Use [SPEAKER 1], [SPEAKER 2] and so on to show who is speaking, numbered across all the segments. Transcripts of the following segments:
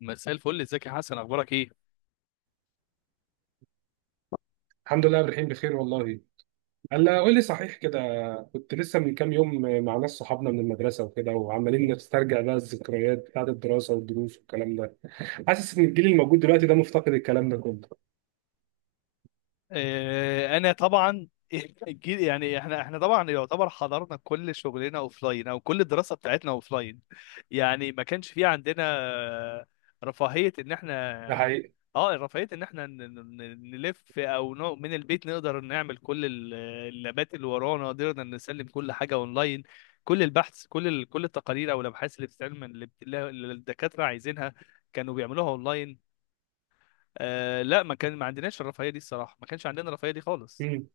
[SPEAKER 1] مساء الفل. ازيك يا حسن؟ اخبارك ايه؟
[SPEAKER 2] الحمد لله الرحيم بخير والله. هلا، قول لي، صحيح كده، كنت لسه من كام يوم مع ناس صحابنا من المدرسه وكده وعمالين نسترجع بقى الذكريات بتاعت الدراسه والدروس والكلام ده. حاسس ان الجيل الموجود دلوقتي ده مفتقد الكلام ده كله.
[SPEAKER 1] انا طبعا. يعني احنا طبعا يعتبر حضرنا كل شغلنا اوف لاين، او كل الدراسه بتاعتنا اوف لاين. يعني ما كانش في عندنا آه، رفاهيه ان
[SPEAKER 2] ده
[SPEAKER 1] احنا.
[SPEAKER 2] حقيقي.
[SPEAKER 1] اه رفاهيه ان احنا نلف، او من البيت نقدر نعمل كل اللابات اللي ورانا. قدرنا نسلم كل حاجه اونلاين، كل البحث، كل كل التقارير او الابحاث اللي بتتعمل، اللي اللي الدكاتره عايزينها كانوا بيعملوها اونلاين. لا، ما كان ما عندناش الرفاهيه دي الصراحه، ما كانش عندنا الرفاهيه دي خالص.
[SPEAKER 2] مم.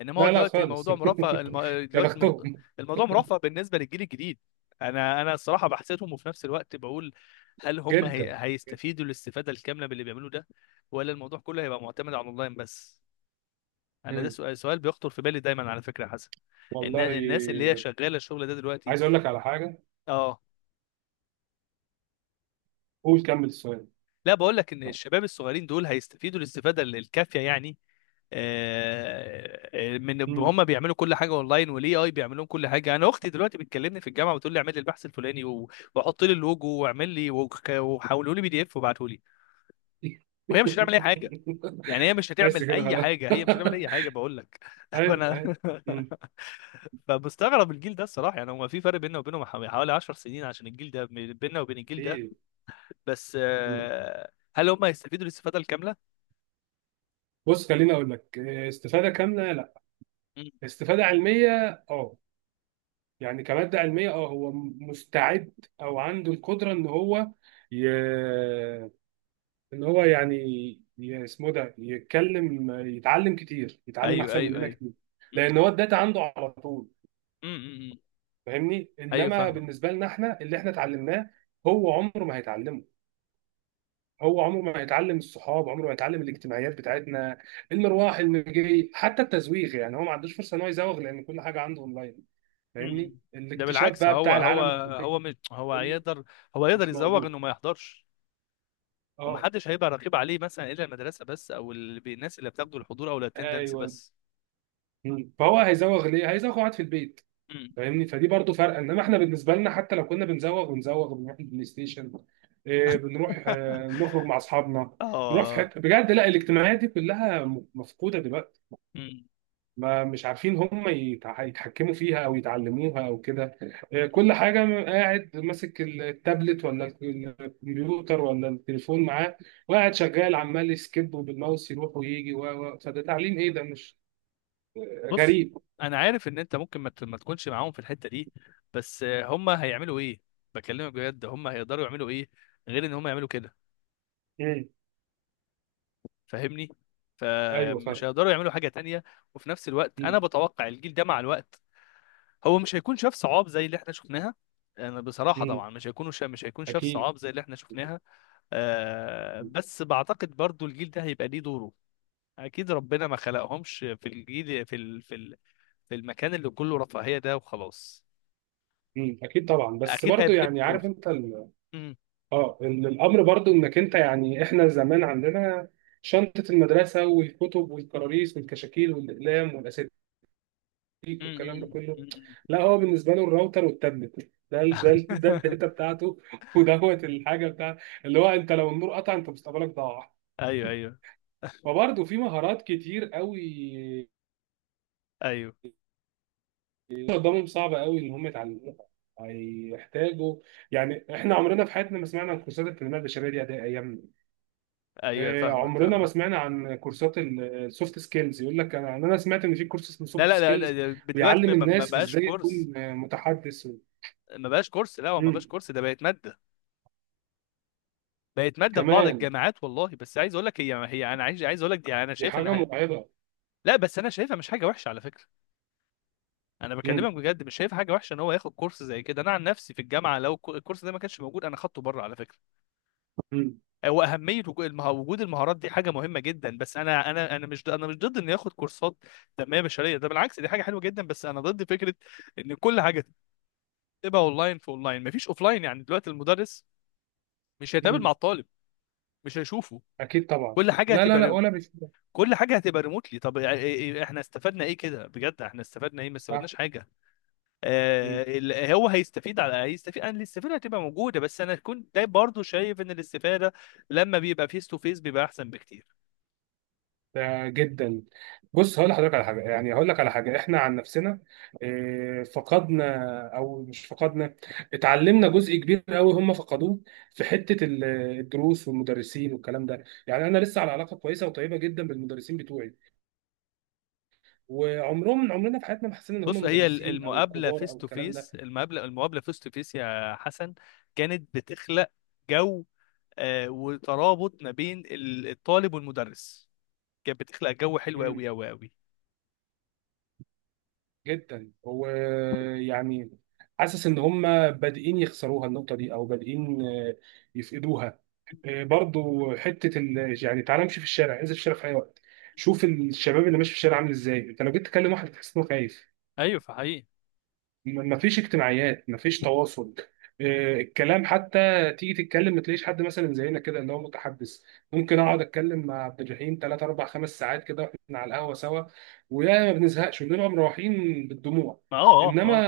[SPEAKER 1] انما هو
[SPEAKER 2] لا لا
[SPEAKER 1] دلوقتي
[SPEAKER 2] خالص.
[SPEAKER 1] الموضوع مرفه
[SPEAKER 2] يا
[SPEAKER 1] دلوقتي الموضوع،
[SPEAKER 2] بختهم.
[SPEAKER 1] الموضوع مرفه بالنسبه للجيل الجديد. انا الصراحه بحسدهم، وفي نفس الوقت بقول هل هم
[SPEAKER 2] جدا.
[SPEAKER 1] هيستفيدوا الاستفاده الكامله باللي بيعملوه ده، ولا الموضوع كله هيبقى معتمد على الاونلاين بس؟ انا ده
[SPEAKER 2] مم.
[SPEAKER 1] سؤال بيخطر في بالي دايما على فكره يا حسن.
[SPEAKER 2] والله.
[SPEAKER 1] الناس اللي هي شغاله الشغل ده دلوقتي.
[SPEAKER 2] عايز اقول لك على حاجه.
[SPEAKER 1] اه،
[SPEAKER 2] قول كمل السؤال.
[SPEAKER 1] لا بقول لك ان الشباب الصغيرين دول هيستفيدوا الاستفاده الكافيه يعني. من
[SPEAKER 2] مم.
[SPEAKER 1] هم بيعملوا كل حاجه اونلاين، والاي اي بيعملوا كل حاجه. انا اختي دلوقتي بتكلمني في الجامعه بتقول لي اعمل لي البحث الفلاني وحط لي اللوجو واعمل لي وحولوا لي بي دي اف وابعته لي، وهي مش هتعمل اي حاجه. يعني هي مش
[SPEAKER 2] بس
[SPEAKER 1] هتعمل
[SPEAKER 2] كده
[SPEAKER 1] اي
[SPEAKER 2] خلاص.
[SPEAKER 1] حاجه، هي مش هتعمل اي حاجه بقول لك.
[SPEAKER 2] ايوه
[SPEAKER 1] فانا.
[SPEAKER 2] ايوه. مم.
[SPEAKER 1] فمستغرب الجيل ده الصراحه، يعني هو في فرق بيننا وبينهم حوالي 10 سنين عشان الجيل ده، بيننا وبين الجيل ده.
[SPEAKER 2] اكيد.
[SPEAKER 1] بس هل هم هيستفيدوا الاستفاده الكامله؟
[SPEAKER 2] بص، خليني اقول لك، استفاده كامله لا،
[SPEAKER 1] مم.
[SPEAKER 2] استفاده علميه. اه، يعني كماده علميه، اه، هو مستعد، او عنده القدره ان هو ي... ان هو يعني اسمه ده يتعلم كتير، يتعلم
[SPEAKER 1] ايوه،
[SPEAKER 2] احسن
[SPEAKER 1] ايوه،
[SPEAKER 2] مننا
[SPEAKER 1] ايوه.
[SPEAKER 2] كتير،
[SPEAKER 1] مم،
[SPEAKER 2] لان هو
[SPEAKER 1] مم.
[SPEAKER 2] الداتا عنده على طول.
[SPEAKER 1] مم، مم، مم.
[SPEAKER 2] فاهمني؟
[SPEAKER 1] ايوه،
[SPEAKER 2] انما
[SPEAKER 1] فاهمك.
[SPEAKER 2] بالنسبه لنا، احنا اللي احنا اتعلمناه هو عمره ما هيتعلمه. هو عمره ما هيتعلم الصحاب، عمره ما هيتعلم الاجتماعيات بتاعتنا، المروح المجي، حتى التزويغ. يعني هو ما عندوش فرصه ان هو يزوغ، لان كل حاجه عنده اونلاين. فاهمني؟
[SPEAKER 1] م-م. ده
[SPEAKER 2] الاكتشاف
[SPEAKER 1] بالعكس،
[SPEAKER 2] بقى
[SPEAKER 1] هو
[SPEAKER 2] بتاع
[SPEAKER 1] هو
[SPEAKER 2] العالم الفكري
[SPEAKER 1] هو هو
[SPEAKER 2] كله
[SPEAKER 1] يقدر، هو يقدر
[SPEAKER 2] مش
[SPEAKER 1] يزوغ
[SPEAKER 2] موجود.
[SPEAKER 1] انه ما يحضرش.
[SPEAKER 2] اه،
[SPEAKER 1] ومحدش هيبقى رقيب عليه مثلا الا المدرسه بس، او الناس اللي بتاخدوا الحضور او الاتندنس
[SPEAKER 2] ايوه.
[SPEAKER 1] بس.
[SPEAKER 2] مم. فهو هيزوغ ليه؟ هيزوغ قاعد في البيت.
[SPEAKER 1] م.
[SPEAKER 2] فاهمني؟ فدي برضو فرق. انما احنا بالنسبه لنا، حتى لو كنا بنزوغ بنروح البلاي ستيشن، بنروح، نخرج مع اصحابنا، نروح في
[SPEAKER 1] اه
[SPEAKER 2] حته بجد. لا، الاجتماعيات دي كلها مفقوده دلوقتي.
[SPEAKER 1] م-
[SPEAKER 2] ما مش عارفين هم يتحكموا فيها، او يتعلموها، او كده.
[SPEAKER 1] م-
[SPEAKER 2] كل حاجه، قاعد ماسك التابلت، ولا الكمبيوتر، ولا التليفون معاه، وقاعد شغال عمال يسكيب، وبالماوس يروح ويجي، فده تعليم ايه؟ ده مش
[SPEAKER 1] بص،
[SPEAKER 2] غريب؟
[SPEAKER 1] انا عارف ان انت ممكن ما تكونش معاهم في الحته دي. بس هم هيعملوا ايه؟ بكلمك بجد، هم هيقدروا يعملوا ايه غير ان هم يعملوا كده؟
[SPEAKER 2] مم.
[SPEAKER 1] فاهمني؟
[SPEAKER 2] ايوه،
[SPEAKER 1] فمش
[SPEAKER 2] فاهم.
[SPEAKER 1] هيقدروا يعملوا حاجه تانية. وفي نفس الوقت، انا
[SPEAKER 2] مم.
[SPEAKER 1] بتوقع الجيل ده مع الوقت هو مش هيكون شاف صعاب زي اللي احنا شفناها. انا بصراحه
[SPEAKER 2] مم.
[SPEAKER 1] طبعا مش هيكونوا مش هيكون شاف
[SPEAKER 2] اكيد.
[SPEAKER 1] صعاب زي اللي احنا شفناها. بس بعتقد برضو الجيل ده هيبقى ليه دوره. اكيد ربنا ما خلقهمش في الجيل في المكان اللي كله رفاهيه ده وخلاص.
[SPEAKER 2] مم. اكيد طبعا، بس
[SPEAKER 1] اكيد
[SPEAKER 2] برضو
[SPEAKER 1] هيبقى ليه
[SPEAKER 2] يعني، عارف
[SPEAKER 1] دور.
[SPEAKER 2] انت
[SPEAKER 1] مم.
[SPEAKER 2] الامر، برضو انك انت، يعني احنا زمان عندنا شنطه المدرسه، والكتب، والكراريس، والكشاكيل، والاقلام، والاساتذه،
[SPEAKER 1] مم.
[SPEAKER 2] والكلام ده
[SPEAKER 1] مم.
[SPEAKER 2] كله.
[SPEAKER 1] مم.
[SPEAKER 2] لا، هو بالنسبه له الراوتر والتابلت، ده الداتا بتاعته، ودوت الحاجه بتاع اللي هو، انت لو النور قطع انت مستقبلك ضاع.
[SPEAKER 1] ايوه، ايوه،
[SPEAKER 2] وبرضه في مهارات كتير قوي
[SPEAKER 1] ايوه.
[SPEAKER 2] قدامهم، صعبة قوي ان هم يتعلموها، هيحتاجوا. يعني احنا عمرنا في حياتنا ما سمعنا عن كورسات التنميه البشريه دي اداء ايامنا.
[SPEAKER 1] ايوه، فاهمك
[SPEAKER 2] عمرنا ما
[SPEAKER 1] فاهمك.
[SPEAKER 2] سمعنا عن كورسات السوفت سكيلز. يقول لك، انا سمعت ان في كورس اسمه
[SPEAKER 1] لا،
[SPEAKER 2] سوفت
[SPEAKER 1] لا، لا،
[SPEAKER 2] سكيلز
[SPEAKER 1] لا، دلوقتي
[SPEAKER 2] بيعلم
[SPEAKER 1] ما
[SPEAKER 2] الناس
[SPEAKER 1] بقاش
[SPEAKER 2] ازاي
[SPEAKER 1] كورس.
[SPEAKER 2] تكون متحدث،
[SPEAKER 1] ما بقاش كورس، لا هو ما
[SPEAKER 2] مم.
[SPEAKER 1] بقاش كورس، ده بقت ماده. بقت ماده في بعض
[SPEAKER 2] كمان.
[SPEAKER 1] الجامعات والله. بس عايز اقول لك هي انا عايز اقول لك دي، يعني انا
[SPEAKER 2] دي
[SPEAKER 1] شايف ان
[SPEAKER 2] حاجة مرعبة.
[SPEAKER 1] لا بس انا شايفها مش حاجه وحشه على فكره. انا
[SPEAKER 2] مم.
[SPEAKER 1] بكلمك بجد مش شايف حاجه وحشه ان هو ياخد كورس زي كده. انا عن نفسي في الجامعه لو الكورس ده ما كانش موجود انا خدته بره على فكره.
[SPEAKER 2] مم.
[SPEAKER 1] هو اهميه وجود المهارات دي حاجه مهمه جدا. بس انا مش ضد- انا مش ضد انه ياخد كورسات تنميه بشريه، ده بالعكس دي حاجه حلوه جدا. بس انا ضد فكره ان كل حاجه تبقى اونلاين، في اونلاين مفيش اوفلاين. يعني دلوقتي المدرس مش هيتقابل
[SPEAKER 2] مم.
[SPEAKER 1] مع الطالب، مش هيشوفه.
[SPEAKER 2] أكيد طبعا.
[SPEAKER 1] كل حاجه
[SPEAKER 2] لا لا لا،
[SPEAKER 1] هتبقى،
[SPEAKER 2] ولا بشوف.
[SPEAKER 1] كل حاجه هتبقى ريموتلي. طب إيه- إيه- إيه، احنا استفدنا ايه كده بجد؟ احنا استفدنا ايه؟ ما
[SPEAKER 2] صح.
[SPEAKER 1] استفدناش حاجه.
[SPEAKER 2] مم.
[SPEAKER 1] هو هيستفيد، هيستفيد، انا الاستفاده هتبقى موجوده. بس انا كنت ده برضو شايف ان الاستفاده لما بيبقى فيس تو فيس بيبقى احسن بكتير.
[SPEAKER 2] ده جدا. بص، هقول لحضرتك على حاجة، يعني هقول لك على حاجة. إحنا عن نفسنا فقدنا، أو مش فقدنا، اتعلمنا جزء كبير قوي هم فقدوه، في حتة الدروس والمدرسين والكلام ده. يعني أنا لسه على علاقة كويسة وطيبة جدا بالمدرسين بتوعي. عمرنا في حياتنا ما حسينا إن
[SPEAKER 1] بص،
[SPEAKER 2] هم
[SPEAKER 1] هي
[SPEAKER 2] مدرسين أو
[SPEAKER 1] المقابله
[SPEAKER 2] كبار
[SPEAKER 1] فيس
[SPEAKER 2] أو
[SPEAKER 1] تو
[SPEAKER 2] الكلام
[SPEAKER 1] فيس، المقابله فيس تو فيس يا حسن، كانت بتخلق جو وترابط ما بين الطالب والمدرس. كانت بتخلق جو حلو قوي
[SPEAKER 2] ده
[SPEAKER 1] قوي قوي.
[SPEAKER 2] جدا. هو يعني، حاسس ان هم بادئين يخسروها النقطه دي، او بادئين يفقدوها. برضو حته يعني تعالى امشي في الشارع، انزل في الشارع في اي وقت، شوف الشباب اللي ماشي في الشارع عامل ازاي. انت لو جيت تكلم واحد تحس انه خايف.
[SPEAKER 1] ايوه، فحقيقي.
[SPEAKER 2] مفيش اجتماعيات، مفيش تواصل. الكلام حتى، تيجي تتكلم ما تلاقيش حد مثلا زينا كده، اللي هو متحدث. ممكن اقعد اتكلم مع عبد الرحيم 3 4 5 ساعات كده، واحنا على القهوه سوا، ويا ما بنزهقش، بنبقى مروحين بالدموع.
[SPEAKER 1] ما.
[SPEAKER 2] انما
[SPEAKER 1] اه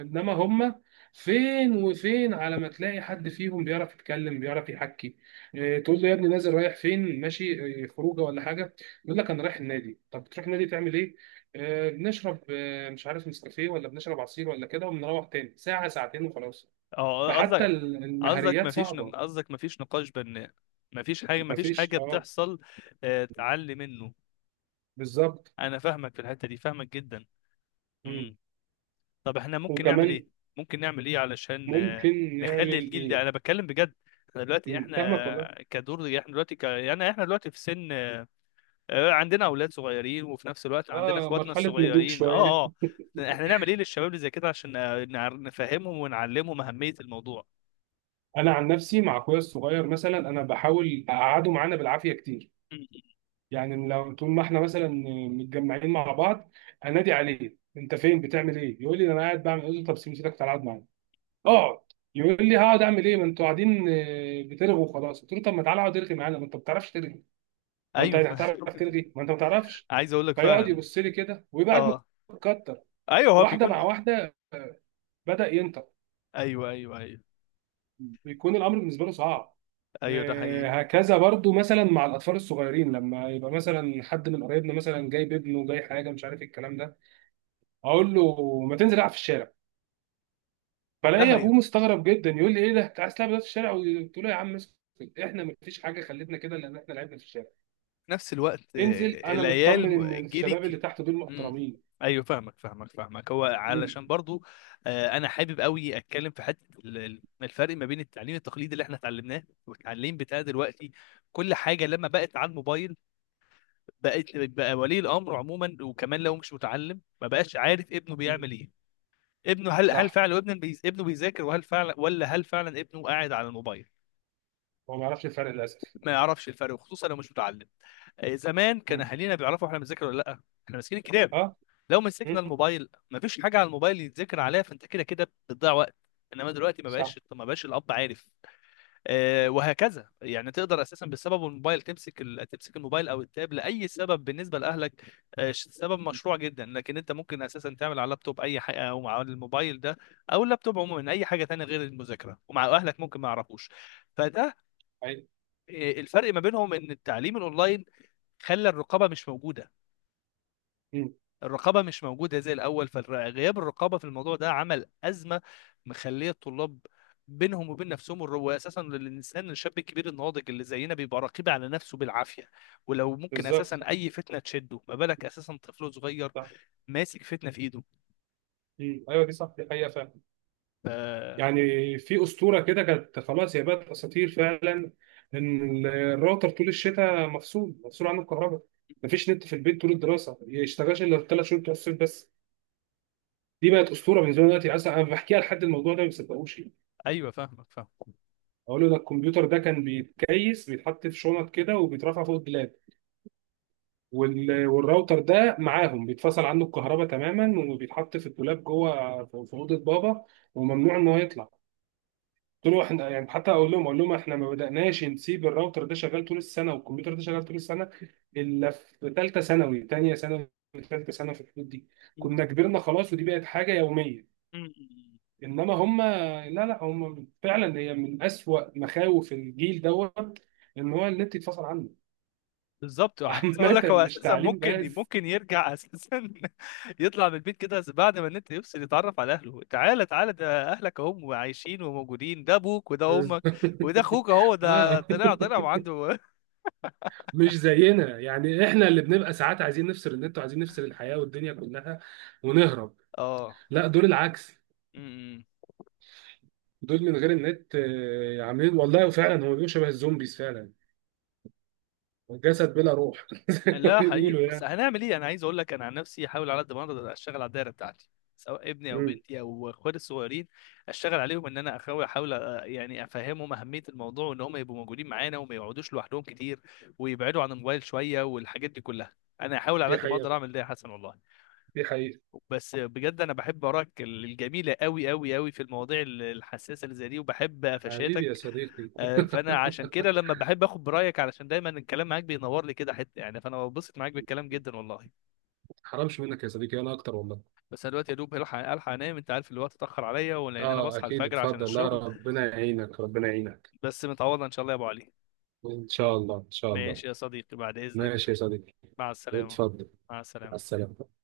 [SPEAKER 2] هم، فين وفين على ما تلاقي حد فيهم بيعرف يتكلم، بيعرف يحكي. تقول له يا ابني نازل رايح فين ماشي؟ خروجه ولا حاجه؟ يقول لك انا رايح النادي. طب بتروح النادي تعمل ايه؟ بنشرب، مش عارف، نسكافيه، ولا بنشرب عصير، ولا كده، وبنروح تاني ساعة ساعتين وخلاص.
[SPEAKER 1] اه اه
[SPEAKER 2] فحتى
[SPEAKER 1] قصدك،
[SPEAKER 2] المهريات صعبة.
[SPEAKER 1] قصدك مفيش نقاش بناء؟ مفيش حاجة، مفيش
[SPEAKER 2] مفيش،
[SPEAKER 1] حاجة
[SPEAKER 2] اه.
[SPEAKER 1] بتحصل تعلي منه.
[SPEAKER 2] بالظبط.
[SPEAKER 1] أنا فاهمك في الحتة دي، فاهمك جدا.
[SPEAKER 2] مم.
[SPEAKER 1] مم. طب احنا ممكن نعمل إيه؟
[SPEAKER 2] وكمان
[SPEAKER 1] ممكن نعمل إيه علشان
[SPEAKER 2] ممكن
[SPEAKER 1] نخلي
[SPEAKER 2] نعمل
[SPEAKER 1] الجيل ده؟
[SPEAKER 2] ايه؟
[SPEAKER 1] أنا بتكلم بجد.
[SPEAKER 2] مم. فاهمك والله.
[SPEAKER 1] احنا دلوقتي يعني احنا دلوقتي في سن عندنا أولاد صغيرين، وفي نفس الوقت عندنا
[SPEAKER 2] اه،
[SPEAKER 1] إخواتنا
[SPEAKER 2] مرحلة نضوج
[SPEAKER 1] الصغيرين.
[SPEAKER 2] شوية.
[SPEAKER 1] اه احنا نعمل إيه للشباب اللي زي كده عشان نفهمهم ونعلمهم أهمية الموضوع؟
[SPEAKER 2] انا عن نفسي مع اخويا الصغير مثلا، انا بحاول اقعده معانا بالعافية كتير.
[SPEAKER 1] مم.
[SPEAKER 2] يعني لو طول ما احنا مثلا متجمعين مع بعض، انادي عليه، انت فين بتعمل ايه؟ يقول لي انا قاعد بعمل ايه، طب سيبني سيبك تعالى اقعد معايا، اقعد. يقول لي هقعد اعمل ايه، ما انتوا قاعدين بترغوا وخلاص. قلت له طب ما تعالى اقعد ارغي معانا، ما انت ما بتعرفش ترغي. هو انت
[SPEAKER 1] أيوه.
[SPEAKER 2] يعني هتعرف ترغي؟ ما انت ما بتعرفش.
[SPEAKER 1] عايز أقول لك
[SPEAKER 2] فيقعد
[SPEAKER 1] فعلا.
[SPEAKER 2] يبص لي كده، ويبقى قاعد
[SPEAKER 1] اه.
[SPEAKER 2] متكتر،
[SPEAKER 1] ايوه، هو
[SPEAKER 2] واحده
[SPEAKER 1] بيكون.
[SPEAKER 2] مع واحده بدا ينطق.
[SPEAKER 1] ايوه ايوه ايوه.
[SPEAKER 2] بيكون الامر بالنسبه له صعب.
[SPEAKER 1] ايوه، ده حقيقي.
[SPEAKER 2] هكذا برضو، مثلا مع الاطفال الصغيرين، لما يبقى مثلا حد من قرايبنا مثلا جايب ابنه جاي، حاجه مش عارف إيه الكلام ده، اقول له ما تنزل العب في الشارع.
[SPEAKER 1] لا
[SPEAKER 2] فلاقي
[SPEAKER 1] هي،
[SPEAKER 2] ابوه مستغرب جدا يقول لي ايه ده، انت عايز تلعب دلوقتي في الشارع؟ قلت له يا عم اسكت، احنا مفيش حاجه خلتنا كده، لان احنا لعبنا في الشارع.
[SPEAKER 1] في نفس الوقت
[SPEAKER 2] انزل، انا
[SPEAKER 1] العيال
[SPEAKER 2] مطمن ان الشباب اللي
[SPEAKER 1] جيلك.
[SPEAKER 2] تحت دول
[SPEAKER 1] امم.
[SPEAKER 2] محترمين.
[SPEAKER 1] ايوه فاهمك فاهمك فاهمك. هو
[SPEAKER 2] مم.
[SPEAKER 1] علشان برضو انا حابب قوي اتكلم في حته الفرق ما بين التعليم التقليدي اللي احنا اتعلمناه والتعليم بتاع دلوقتي. كل حاجه لما بقت على الموبايل بقت، بقى ولي الامر عموما، وكمان لو مش متعلم ما بقاش عارف ابنه
[SPEAKER 2] مم.
[SPEAKER 1] بيعمل ايه. ابنه، هل
[SPEAKER 2] صح.
[SPEAKER 1] فعلا ابنه ابنه بيذاكر؟ وهل فعلا، ولا هل فعلا ابنه قاعد على الموبايل؟
[SPEAKER 2] هو ما يعرفش الفرق للاسف.
[SPEAKER 1] ما يعرفش الفرق، وخصوصا لو مش متعلم. زمان كان
[SPEAKER 2] مم.
[SPEAKER 1] اهالينا بيعرفوا احنا بنذاكر ولا لا. احنا ماسكين الكتاب،
[SPEAKER 2] اه.
[SPEAKER 1] لو مسكنا
[SPEAKER 2] مم.
[SPEAKER 1] الموبايل ما فيش حاجه على الموبايل يتذاكر عليها، فانت كده كده بتضيع وقت. انما دلوقتي ما
[SPEAKER 2] صح.
[SPEAKER 1] بقاش ما بقاش الاب عارف. وهكذا يعني تقدر اساسا بسبب الموبايل تمسك الموبايل او التاب لاي سبب بالنسبه لاهلك. سبب مشروع جدا، لكن انت ممكن اساسا تعمل على اللابتوب اي حاجه، او مع الموبايل ده، او اللابتوب عموما اي حاجه تانية غير المذاكره، ومع اهلك ممكن ما يعرفوش. فده
[SPEAKER 2] ايوه.
[SPEAKER 1] الفرق ما بينهم، ان التعليم الاونلاين خلى الرقابه مش موجوده.
[SPEAKER 2] مم.
[SPEAKER 1] الرقابه مش موجوده زي الاول، فغياب الرقابه في الموضوع ده عمل ازمه، مخليه الطلاب بينهم وبين نفسهم. اساسا الانسان الشاب الكبير الناضج اللي زينا بيبقى رقيب على نفسه بالعافيه، ولو ممكن اساسا
[SPEAKER 2] بالظبط.
[SPEAKER 1] اي فتنه تشده، ما بالك اساسا طفل صغير
[SPEAKER 2] صح.
[SPEAKER 1] ماسك فتنه في ايده.
[SPEAKER 2] مم. ايوه، دي صح، دي حقيقه فعلا.
[SPEAKER 1] ف-
[SPEAKER 2] يعني في اسطوره كده كانت، خلاص هي بقت اساطير فعلا، ان الراوتر طول الشتاء مفصول، مفصول عنه الكهرباء، مفيش نت في البيت طول الدراسه، ما يشتغلش الا ثلاث شهور بتوع الصيف بس. دي بقت اسطوره بالنسبه لي دلوقتي، اصلا انا بحكيها لحد الموضوع ده ما بيصدقوش.
[SPEAKER 1] ايوه فاهمك،
[SPEAKER 2] اقول له ده الكمبيوتر ده كان بيتكيس، بيتحط في شنط كده وبيترفع فوق الدولاب. والراوتر ده معاهم بيتفصل عنه الكهرباء تماما، وبيتحط في الدولاب جوه في اوضه بابا، وممنوع ان هو يطلع. قلت له احنا يعني حتى، اقول لهم احنا ما بدأناش نسيب الراوتر ده شغال طول السنه، والكمبيوتر ده شغال طول السنه، الا في ثالثه ثانوي، ثانيه ثانوي، ثالثه ثانوي، في الحدود دي،
[SPEAKER 1] فاهم.
[SPEAKER 2] كنا كبرنا خلاص ودي بقت حاجه يوميه. انما هم، لا لا، هم فعلا هي من اسوأ مخاوف الجيل دوت، ان هو النت يتفصل عنه.
[SPEAKER 1] بالظبط، وعايز اقول
[SPEAKER 2] عامة
[SPEAKER 1] لك هو
[SPEAKER 2] مش
[SPEAKER 1] اساسا
[SPEAKER 2] تعليم
[SPEAKER 1] ممكن
[SPEAKER 2] بس.
[SPEAKER 1] ممكن يرجع اساسا يطلع من البيت كده، بعد ما النت يفصل يتعرف على اهله. تعالى تعالى، ده اهلك اهم عايشين وموجودين، ده ابوك وده امك وده اخوك اهو، ده
[SPEAKER 2] اه
[SPEAKER 1] طلع طلع وعنده.
[SPEAKER 2] مش زينا. يعني احنا اللي بنبقى ساعات عايزين نفصل النت، وعايزين نفصل الحياة والدنيا كلها ونهرب. لا، دول العكس،
[SPEAKER 1] اه.
[SPEAKER 2] دول من غير النت عاملين، والله فعلا هو بيبقوا شبه الزومبيز فعلا، جسد بلا روح زي ما
[SPEAKER 1] لا، حقيقي.
[SPEAKER 2] بيقولوا
[SPEAKER 1] بس
[SPEAKER 2] يعني.
[SPEAKER 1] هنعمل ايه؟ انا عايز اقول لك، انا عن نفسي احاول على قد ما اقدر اشتغل على الدايره بتاعتي، سواء ابني او
[SPEAKER 2] مم.
[SPEAKER 1] بنتي او اخواتي الصغيرين. اشتغل عليهم، ان انا احاول يعني افهمهم اهميه الموضوع، وان هم يبقوا موجودين معانا وما يقعدوش لوحدهم كتير، ويبعدوا عن الموبايل شويه، والحاجات دي كلها. انا احاول على
[SPEAKER 2] دي
[SPEAKER 1] قد ما اقدر
[SPEAKER 2] حقيقة،
[SPEAKER 1] اعمل ده يا حسن والله.
[SPEAKER 2] دي حقيقة.
[SPEAKER 1] بس بجد انا بحب اراك الجميله قوي قوي قوي في المواضيع الحساسه اللي زي دي، وبحب
[SPEAKER 2] حبيبي
[SPEAKER 1] قفشاتك.
[SPEAKER 2] يا صديقي.
[SPEAKER 1] فانا عشان كده لما بحب اخد برايك، علشان دايما الكلام معاك بينور لي كده حته، يعني فانا ببسط معاك بالكلام جدا والله.
[SPEAKER 2] حرامش منك يا صديقي، انا اكتر والله.
[SPEAKER 1] بس انا دلوقتي يا دوب هلحق الحق انام، انت عارف الوقت اتاخر عليا، ولان انا
[SPEAKER 2] اه
[SPEAKER 1] بصحى
[SPEAKER 2] اكيد،
[SPEAKER 1] الفجر عشان
[SPEAKER 2] اتفضل، لا
[SPEAKER 1] الشغل.
[SPEAKER 2] ربنا يعينك ربنا يعينك.
[SPEAKER 1] بس متعوضه ان شاء الله يا ابو علي.
[SPEAKER 2] ان شاء الله ان شاء الله.
[SPEAKER 1] ماشي يا صديقي، بعد اذنك.
[SPEAKER 2] ماشي يا صديقي.
[SPEAKER 1] مع السلامه.
[SPEAKER 2] اتفضل.
[SPEAKER 1] مع
[SPEAKER 2] مع
[SPEAKER 1] السلامه.
[SPEAKER 2] السلامه.